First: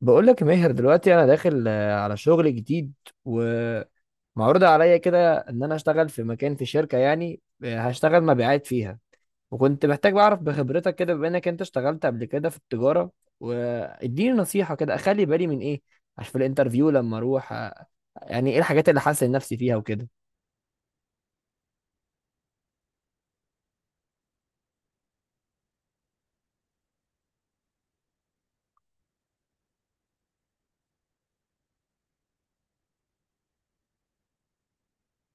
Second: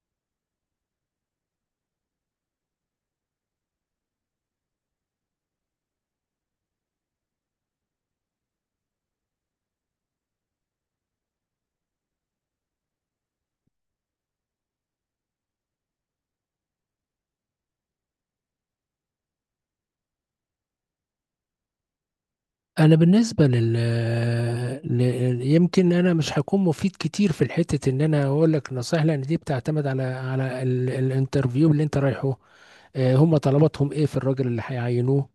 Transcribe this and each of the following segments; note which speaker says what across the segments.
Speaker 1: بقول لك يا ماهر دلوقتي انا داخل، على شغل جديد ومعروض عليا كده ان انا اشتغل في مكان في شركة، يعني هشتغل مبيعات فيها. وكنت محتاج بعرف بخبرتك كده بما انك انت اشتغلت قبل كده في التجارة، واديني نصيحة كده اخلي بالي من ايه عشان في الانترفيو لما اروح يعني ايه الحاجات اللي حاسس نفسي فيها وكده.
Speaker 2: انا بالنسبه ل... يمكن انا مش هكون مفيد كتير في الحته ان انا اقول لك نصيحه، لان دي بتعتمد على الانترفيو اللي انت رايحه. هم طلباتهم ايه في الراجل اللي هيعينوه؟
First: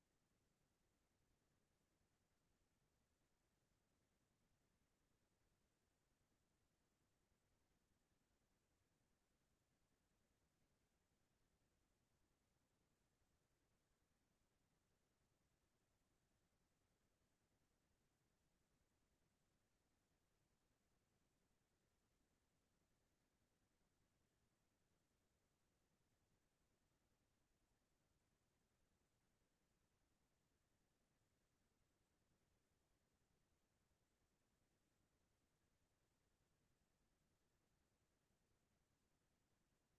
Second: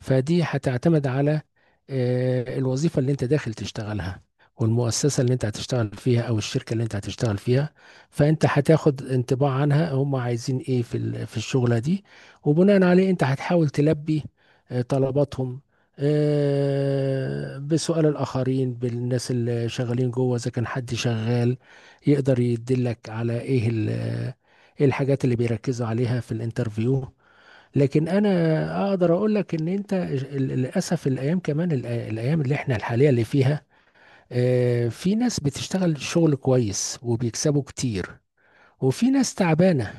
Speaker 2: فدي هتعتمد على الوظيفة اللي انت داخل تشتغلها، والمؤسسة اللي انت هتشتغل فيها او الشركة اللي انت هتشتغل فيها. فانت هتاخد انطباع عنها، هم عايزين ايه في في الشغلة دي، وبناء عليه انت هتحاول تلبي طلباتهم بسؤال الآخرين، بالناس اللي شغالين جوه، إذا كان حد شغال يقدر يدلك على إيه إيه الحاجات اللي بيركزوا عليها في الانترفيو. لكن انا اقدر اقول لك ان انت للاسف الايام، كمان الايام اللي احنا الحاليه اللي فيها في ناس بتشتغل شغل كويس وبيكسبوا كتير، وفي ناس تعبانه.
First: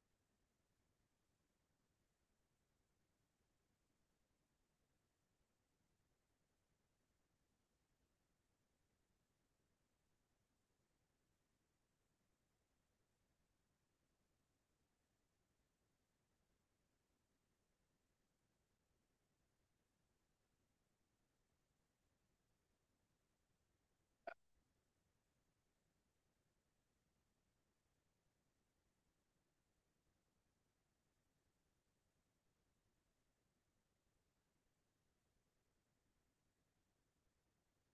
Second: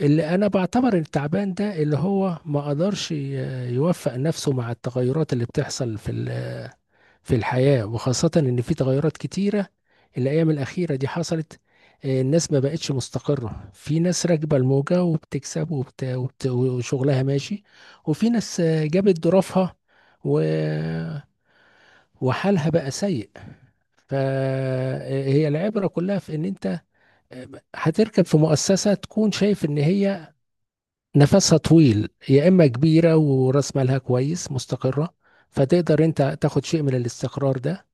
Speaker 2: اللي انا بعتبر التعبان ده اللي هو ما قدرش يوفق نفسه مع التغيرات اللي بتحصل في الحياة، وخاصة إن في تغيرات كتيرة الأيام الأخيرة دي حصلت. الناس ما بقتش مستقرة، في ناس راكبة الموجة وبتكسب وشغلها ماشي، وفي ناس جابت ظروفها و... وحالها بقى سيء. فهي العبرة كلها في إن أنت آه، هتركب في مؤسسة تكون شايف إن هي نفسها طويل، يا إما كبيرة ورأس مالها كويس مستقرة، فتقدر أنت تاخد شيء من الاستقرار ده،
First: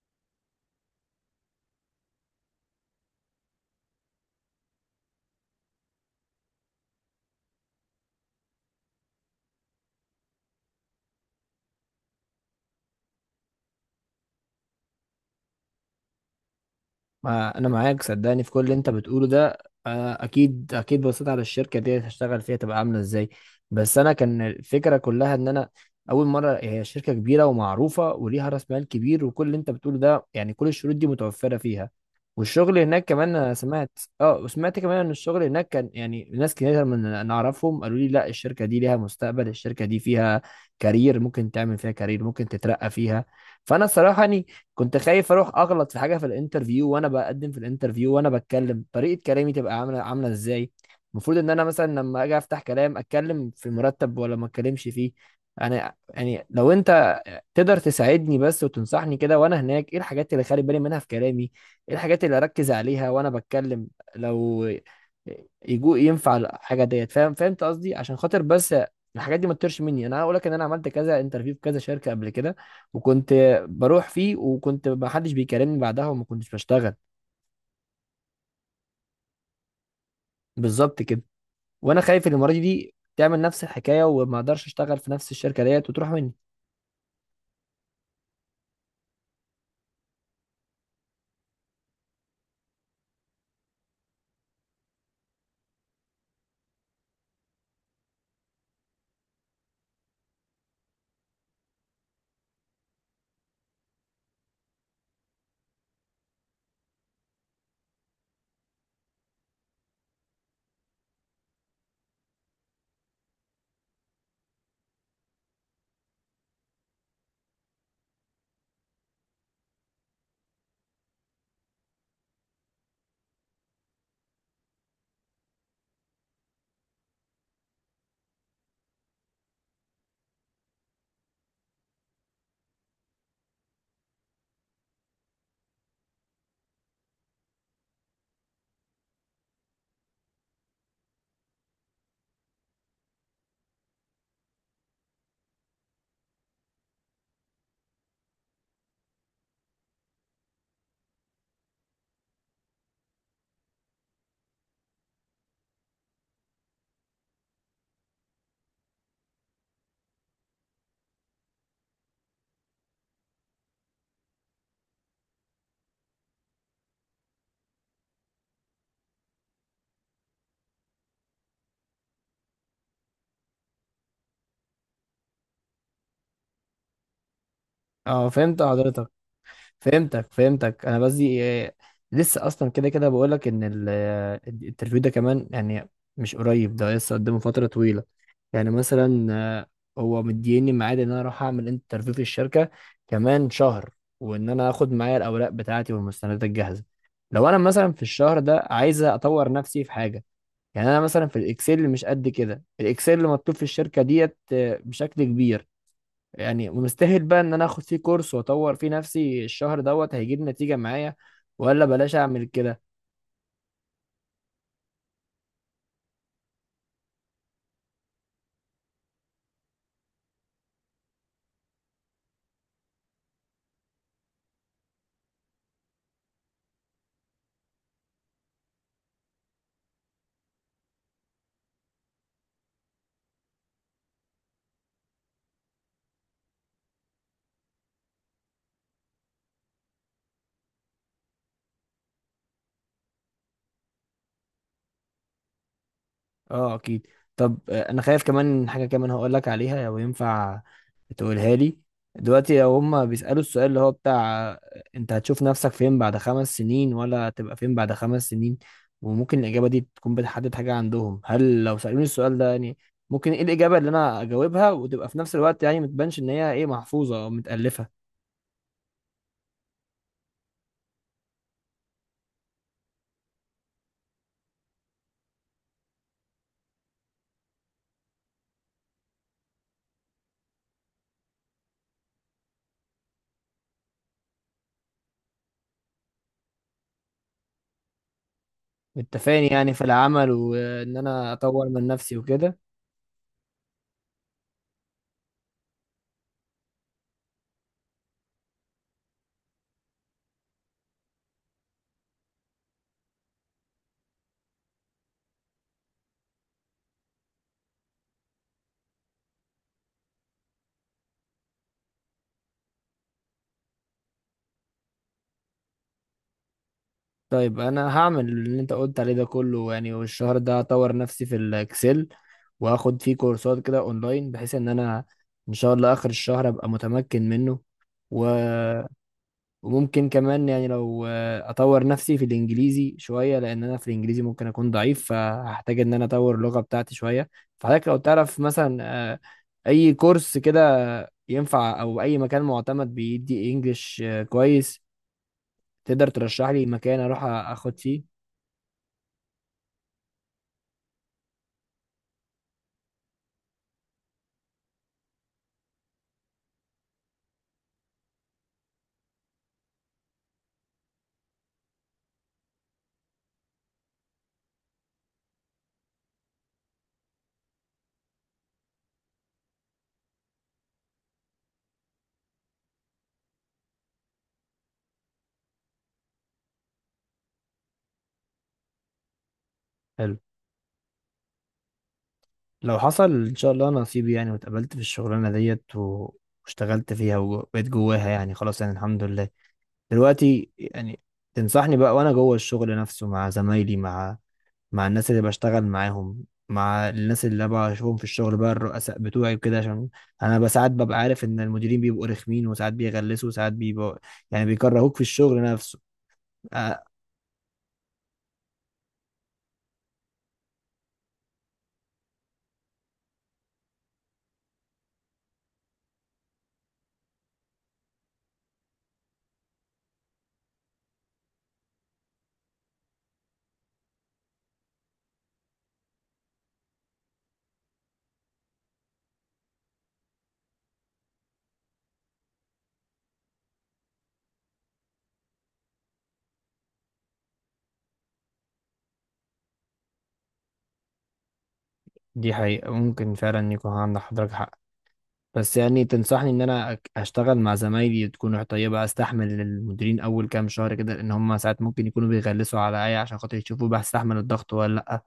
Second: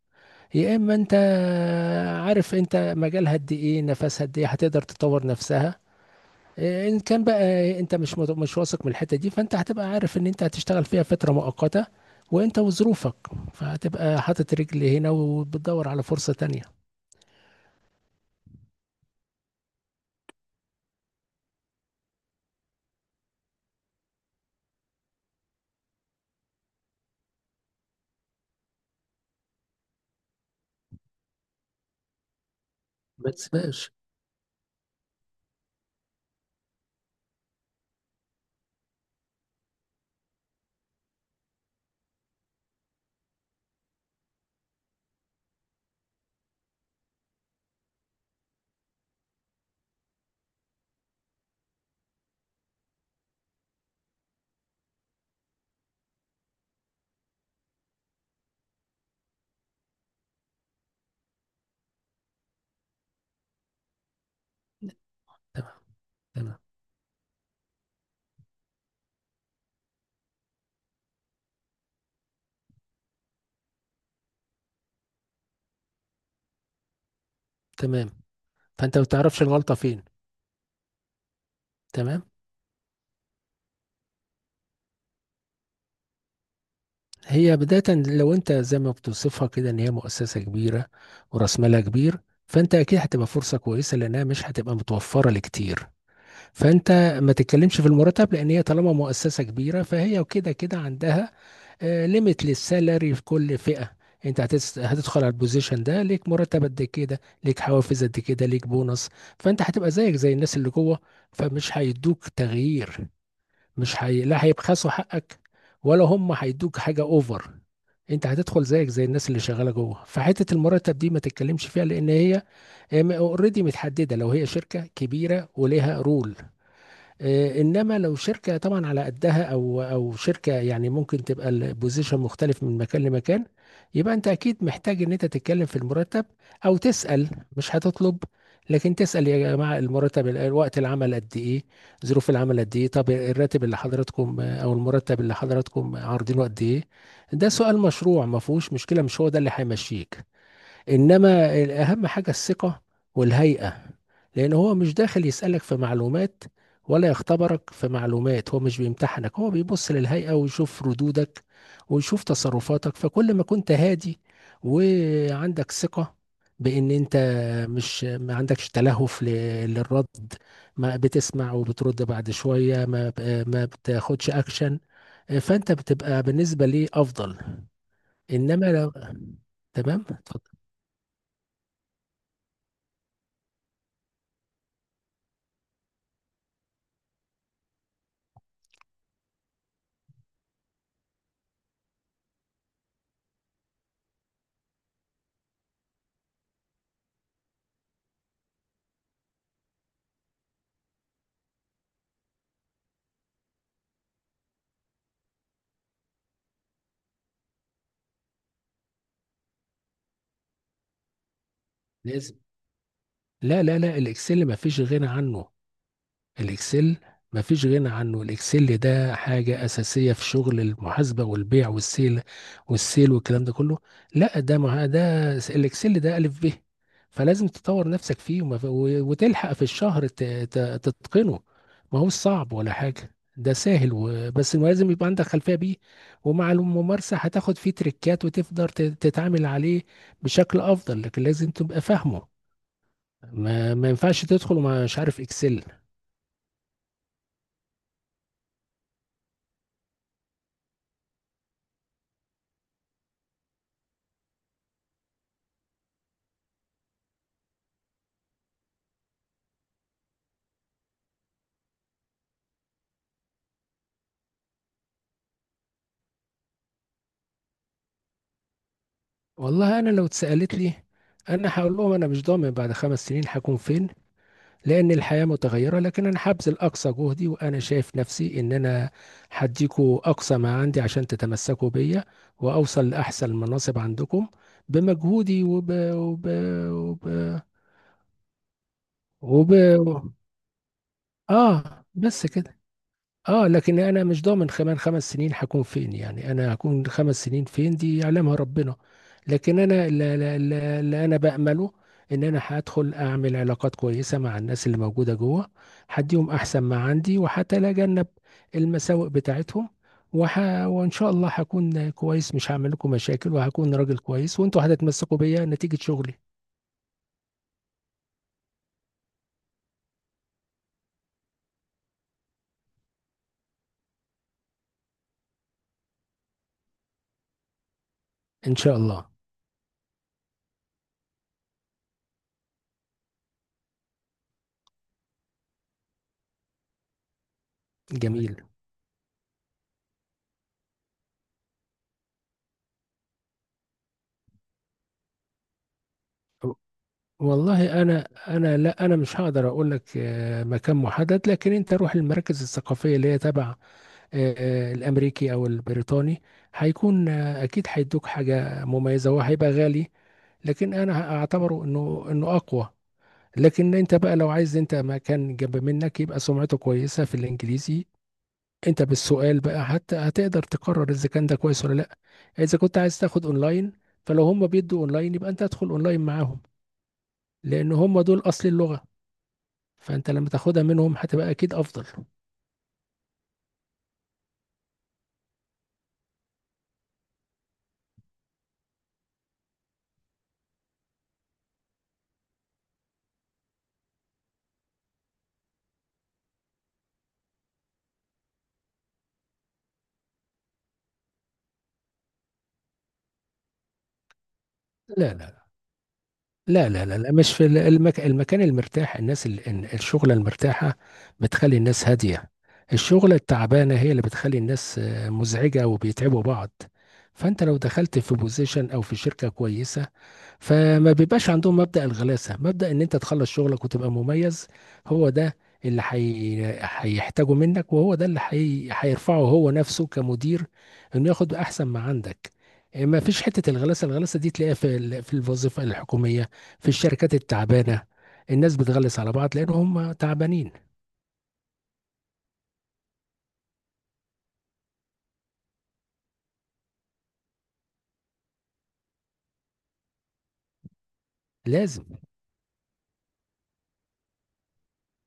Speaker 2: يا اما انت عارف انت مجالها قد ايه، نفسها قد ايه، هتقدر تطور نفسها. ان كان بقى انت مش واثق من الحته دي، فانت هتبقى عارف ان انت هتشتغل فيها فتره مؤقته، وانت وظروفك، فهتبقى حاطط رجل هنا وبتدور على فرصه تانية.
Speaker 1: ما انا معاك صدقني في كل اللي انت بتقوله ده. اكيد اكيد بصيت على الشركه دي هشتغل فيها تبقى عامله ازاي. بس انا كان الفكره كلها ان انا اول مره هي شركه كبيره ومعروفه وليها راس مال كبير، وكل اللي انت بتقوله ده يعني كل الشروط دي متوفره فيها. والشغل هناك
Speaker 2: ما
Speaker 1: كمان انا
Speaker 2: تسيبهاش.
Speaker 1: سمعت وسمعت كمان ان الشغل هناك كان، يعني ناس كتير من انا اعرفهم قالوا لي لا، الشركه دي ليها مستقبل، الشركه دي فيها كارير، ممكن تعمل فيها كارير، ممكن تترقى فيها. فانا صراحه يعني كنت خايف اروح اغلط في حاجه في الانترفيو، وانا بقدم في الانترفيو وانا بتكلم طريقه كلامي تبقى عامله ازاي. المفروض ان انا مثلا لما اجي افتح كلام اتكلم في مرتب ولا ما اتكلمش فيه؟ انا يعني لو انت تقدر تساعدني بس وتنصحني كده وانا هناك ايه الحاجات اللي خلي بالي منها في كلامي، ايه الحاجات اللي اركز عليها وانا بتكلم. لو
Speaker 2: تمام.
Speaker 1: يجو ينفع
Speaker 2: تمام.
Speaker 1: الحاجه ديت، فهمت قصدي؟ عشان خاطر بس الحاجات دي ما تطيرش مني. انا هقول لك ان انا عملت كذا انترفيو في كذا شركه قبل كده، وكنت بروح فيه وكنت ما حدش بيكلمني بعدها وما كنتش بشتغل.
Speaker 2: تمام. فانت ما بتعرفش الغلطه فين.
Speaker 1: بالظبط كده. وانا
Speaker 2: تمام.
Speaker 1: خايف إن المره دي تعمل نفس الحكايه وما اقدرش اشتغل في نفس الشركه ديت وتروح مني.
Speaker 2: هي بدايه، لو انت زي ما بتوصفها كده ان هي مؤسسه كبيره وراس مالها كبير، فانت اكيد هتبقى فرصه كويسه لانها مش هتبقى متوفره لكتير. فانت ما تتكلمش في المرتب، لان هي طالما مؤسسه كبيره فهي وكده كده عندها ليميت للسالري في كل فئه. انت هتدخل على البوزيشن ده، ليك مرتب قد كده، ليك حوافز قد كده، ليك بونص. فانت هتبقى زيك زي الناس اللي جوه، فمش هيدوك تغيير، مش هي... لا هيبخسوا حقك، ولا هم هيدوك حاجه اوفر. انت هتدخل زيك زي الناس اللي شغاله جوه، فحته المرتب دي ما تتكلمش فيها، لان هي اوريدي متحدده، لو هي شركه كبيره وليها رول. انما لو شركه طبعا على قدها، او شركه يعني ممكن تبقى البوزيشن مختلف من مكان لمكان، يبقى انت اكيد محتاج ان انت تتكلم في المرتب او تسال. مش هتطلب، لكن تسال يا جماعه، المرتب، الوقت، العمل قد ايه، ظروف العمل قد ايه، طب الراتب اللي حضراتكم او المرتب اللي حضراتكم عارضينه قد ايه. ده سؤال مشروع، ما فيهوش مشكله، مش هو ده اللي هيمشيك. انما اهم حاجه الثقه والهيئه، لأن هو مش داخل يسألك في معلومات، ولا يختبرك في معلومات، هو مش بيمتحنك، هو بيبص للهيئة ويشوف ردودك ويشوف تصرفاتك. فكل ما كنت هادي، وعندك ثقة بأن أنت مش ما عندكش تلهف للرد، ما بتسمع وبترد بعد شوية، ما بتاخدش أكشن، فأنت بتبقى بالنسبة لي أفضل.
Speaker 1: اه، فهمت
Speaker 2: إنما لو
Speaker 1: حضرتك.
Speaker 2: تمام،
Speaker 1: فهمتك
Speaker 2: اتفضل.
Speaker 1: فهمتك انا قصدي إيه، لسه اصلا كده كده بقول لك ان الانترفيو ده كمان، يعني مش قريب، ده لسه قدامه فتره طويله. يعني مثلا آه، هو مديني ميعاد ان انا اروح اعمل انترفيو في الشركه كمان شهر، وان انا اخد معايا الاوراق بتاعتي والمستندات الجاهزه. لو انا مثلا في الشهر ده عايز اطور نفسي في حاجه، يعني انا مثلا في الاكسل مش قد كده، الاكسل مطلوب في الشركه ديت بشكل كبير. يعني مستاهل بقى ان انا اخد فيه كورس واطور فيه نفسي الشهر دوت؟ هيجيب نتيجة معايا ولا بلاش
Speaker 2: لازم.
Speaker 1: اعمل كده؟
Speaker 2: لا لا لا، الإكسل ما فيش غنى عنه. الاكسل مفيش غنى عنه، الاكسل ده حاجة اساسية في شغل المحاسبة والبيع والسيل والكلام ده كله. لا ده مع ده الاكسل ده الف ب. فلازم تطور نفسك فيه، وتلحق في الشهر تتقنه. ما هو صعب ولا حاجة، ده سهل بس ما لازم يبقى عندك خلفية بيه. ومع الممارسة هتاخد فيه تريكات، وتقدر تتعامل عليه بشكل افضل، لكن لازم تبقى فاهمه. ما ينفعش تدخل ومش عارف اكسل.
Speaker 1: اه اكيد. طب انا خايف كمان من حاجة كمان هقول لك عليها لو ينفع تقولها لي. دلوقتي لو هما بيسألوا السؤال اللي هو بتاع انت هتشوف نفسك فين بعد 5 سنين، ولا تبقى فين بعد 5 سنين؟ وممكن الإجابة دي تكون بتحدد حاجة عندهم. هل لو سألوني السؤال ده، يعني ممكن ايه الإجابة اللي انا اجاوبها وتبقى في نفس الوقت يعني ما تبانش ان هي ايه، محفوظة او متألفة؟
Speaker 2: والله انا لو اتسالت لي، انا هقول لهم انا مش ضامن بعد خمس سنين هكون فين. لان الحياه متغيره، لكن انا هبذل اقصى جهدي، وانا شايف نفسي ان انا هديكوا اقصى ما عندي عشان تتمسكوا بيا، واوصل لاحسن مناصب عندكم بمجهودي وب, وب...
Speaker 1: متفقين يعني في العمل وان انا اطور
Speaker 2: اه
Speaker 1: من نفسي
Speaker 2: بس
Speaker 1: وكده.
Speaker 2: كده. اه، لكن انا مش ضامن كمان خمس سنين هكون فين، يعني انا هكون خمس سنين فين دي يعلمها ربنا. لكن انا اللي انا بأمله ان انا هدخل اعمل علاقات كويسة مع الناس اللي موجودة جوه، هديهم احسن ما عندي، وهتجنب المساوئ بتاعتهم وح... وان شاء الله هكون كويس، مش هعمل لكم مشاكل، وهكون راجل كويس، وانتوا هتتمسكوا بيا نتيجة شغلي.
Speaker 1: طيب انا هعمل اللي انت قلت عليه ده كله يعني. والشهر ده هطور نفسي في الاكسل واخد فيه كورسات كده اونلاين، بحيث ان انا ان شاء الله اخر الشهر ابقى متمكن منه. و...
Speaker 2: ان شاء الله.
Speaker 1: وممكن كمان يعني لو اطور نفسي في الانجليزي شويه، لان انا في الانجليزي ممكن اكون ضعيف، فهحتاج ان انا اطور اللغه بتاعتي شويه. فحضرتك لو
Speaker 2: جميل.
Speaker 1: تعرف مثلا آه، اي كورس كده ينفع، او اي مكان معتمد بيدي انجليش كويس، تقدر ترشح لي مكان اروح اخد
Speaker 2: والله
Speaker 1: فيه.
Speaker 2: انا مش هقدر اقول لك مكان محدد، لكن انت روح المراكز الثقافيه اللي هي تبع الامريكي او البريطاني. هيكون اكيد هيدوك حاجه مميزه وهيبقى غالي، لكن انا اعتبره انه اقوى. لكن انت بقى لو عايز انت مكان جنب منك يبقى سمعته كويسه في الانجليزي، انت بالسؤال بقى حتى هتقدر تقرر اذا كان ده كويس ولا لا. اذا كنت عايز تاخد اونلاين، فلو هم بيدوا اونلاين يبقى انت ادخل اونلاين معاهم، لان هم دول اصل اللغه. فأنت
Speaker 1: حلو.
Speaker 2: لما تاخدها منهم هتبقى أكيد أفضل.
Speaker 1: لو حصل ان شاء الله نصيب يعني واتقبلت في الشغلانه ديت واشتغلت فيها وبقيت جواها، يعني خلاص يعني الحمد لله. دلوقتي يعني تنصحني بقى وانا جوه الشغل نفسه مع زمايلي، مع الناس اللي بشتغل معاهم، مع الناس اللي انا بشوفهم في الشغل بقى، الرؤساء بتوعي وكده. عشان انا بقى ساعات ببقى عارف ان المديرين بيبقوا رخمين، وساعات بيغلسوا وساعات بيبقوا يعني
Speaker 2: لا،
Speaker 1: بيكرهوك في
Speaker 2: لا،
Speaker 1: الشغل
Speaker 2: لا،
Speaker 1: نفسه.
Speaker 2: لا،
Speaker 1: آه.
Speaker 2: لا، لا، لا، مش في ال المك المكان المرتاح، الناس ال ال الشُغلة المرتاحة بتخلّي الناس هادية، الشُغلة التعبانة هي اللي بتخلّي الناس مزعجة وبيتعبوا بعض. فأنت لو دخلت في position أو في شركة كويسة، فما بيبقاش عندهم مبدأ الغلاسة، مبدأ ان انت تخلص شغلك وتبقى مميز. هو ده اللي هيحتاجه منك، وهو ده اللي هيرفعه هو نفسه كمدير، انه ياخد احسن ما عندك. ما فيش حتة الغلاسة، الغلاسة دي تلاقيها في في الوظيفة الحكومية، في الشركات التعبانة، الناس بتغلس على بعض لان هم تعبانين.
Speaker 1: دي حقيقة ممكن فعلا يكون عند حضرتك حق. بس يعني تنصحني ان انا اشتغل مع زمايلي تكون طيبة، استحمل المديرين اول كام شهر كده، لان هم ساعات
Speaker 2: لازم.
Speaker 1: ممكن يكونوا بيغلسوا عليا عشان خاطر يشوفوا بستحمل الضغط ولا لا؟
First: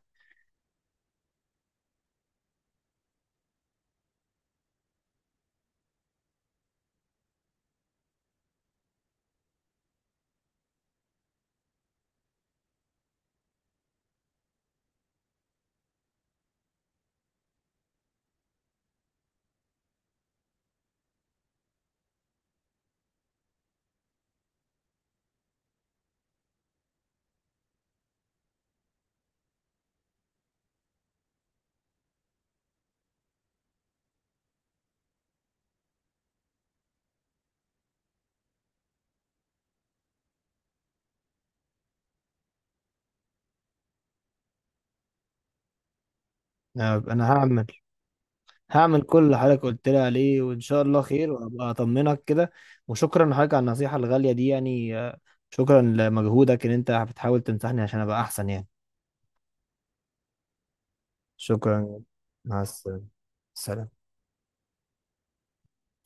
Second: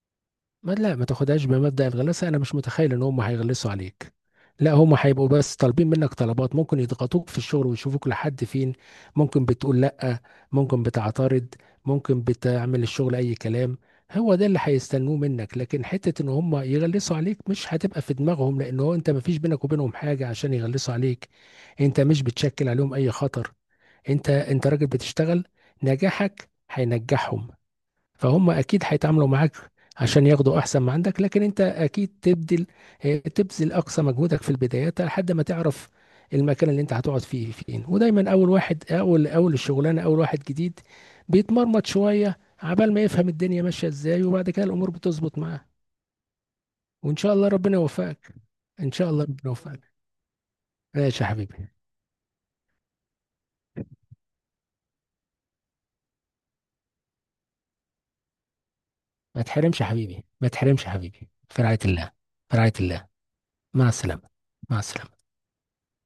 Speaker 2: ما تاخدهاش بمبدأ الغلاسة، انا مش متخيل ان هم هيغلسوا عليك. لا، هم هيبقوا بس طالبين منك طلبات، ممكن يضغطوك في الشغل ويشوفوك لحد فين، ممكن بتقول لا، ممكن بتعترض، ممكن بتعمل الشغل اي كلام. هو ده اللي هيستنوه منك، لكن حتة ان هم يغلسوا عليك مش هتبقى في دماغهم، لان هو انت ما فيش بينك وبينهم حاجة عشان يغلسوا عليك. انت مش بتشكل عليهم اي خطر، انت راجل بتشتغل، نجاحك هينجحهم، فهم اكيد هيتعاملوا معاك عشان ياخدوا احسن ما عندك. لكن انت اكيد تبذل، تبذل اقصى مجهودك في البدايات لحد ما تعرف المكان اللي انت هتقعد فيه فين. ودايما اول واحد، اول اول الشغلانه، اول واحد جديد بيتمرمط شويه عبال ما يفهم الدنيا ماشيه ازاي، وبعد كده الامور بتظبط معاه. وان
Speaker 1: انا
Speaker 2: شاء الله
Speaker 1: هعمل
Speaker 2: ربنا يوفقك. ان
Speaker 1: هعمل
Speaker 2: شاء
Speaker 1: كل
Speaker 2: الله
Speaker 1: اللي
Speaker 2: ربنا
Speaker 1: حضرتك قلت
Speaker 2: يوفقك.
Speaker 1: لي عليه وان شاء الله
Speaker 2: ماشي يا
Speaker 1: خير، وابقى
Speaker 2: حبيبي.
Speaker 1: اطمنك كده. وشكرا لحضرتك على النصيحة الغالية دي، يعني شكرا لمجهودك ان انت بتحاول تنصحني عشان ابقى احسن يعني.
Speaker 2: ما تحرمش يا حبيبي، ما تحرمش يا حبيبي، في رعايه
Speaker 1: شكرا.
Speaker 2: الله. في
Speaker 1: مع
Speaker 2: رعايه
Speaker 1: السلامة.
Speaker 2: الله.
Speaker 1: سلام.
Speaker 2: مع السلامه. مع السلامه.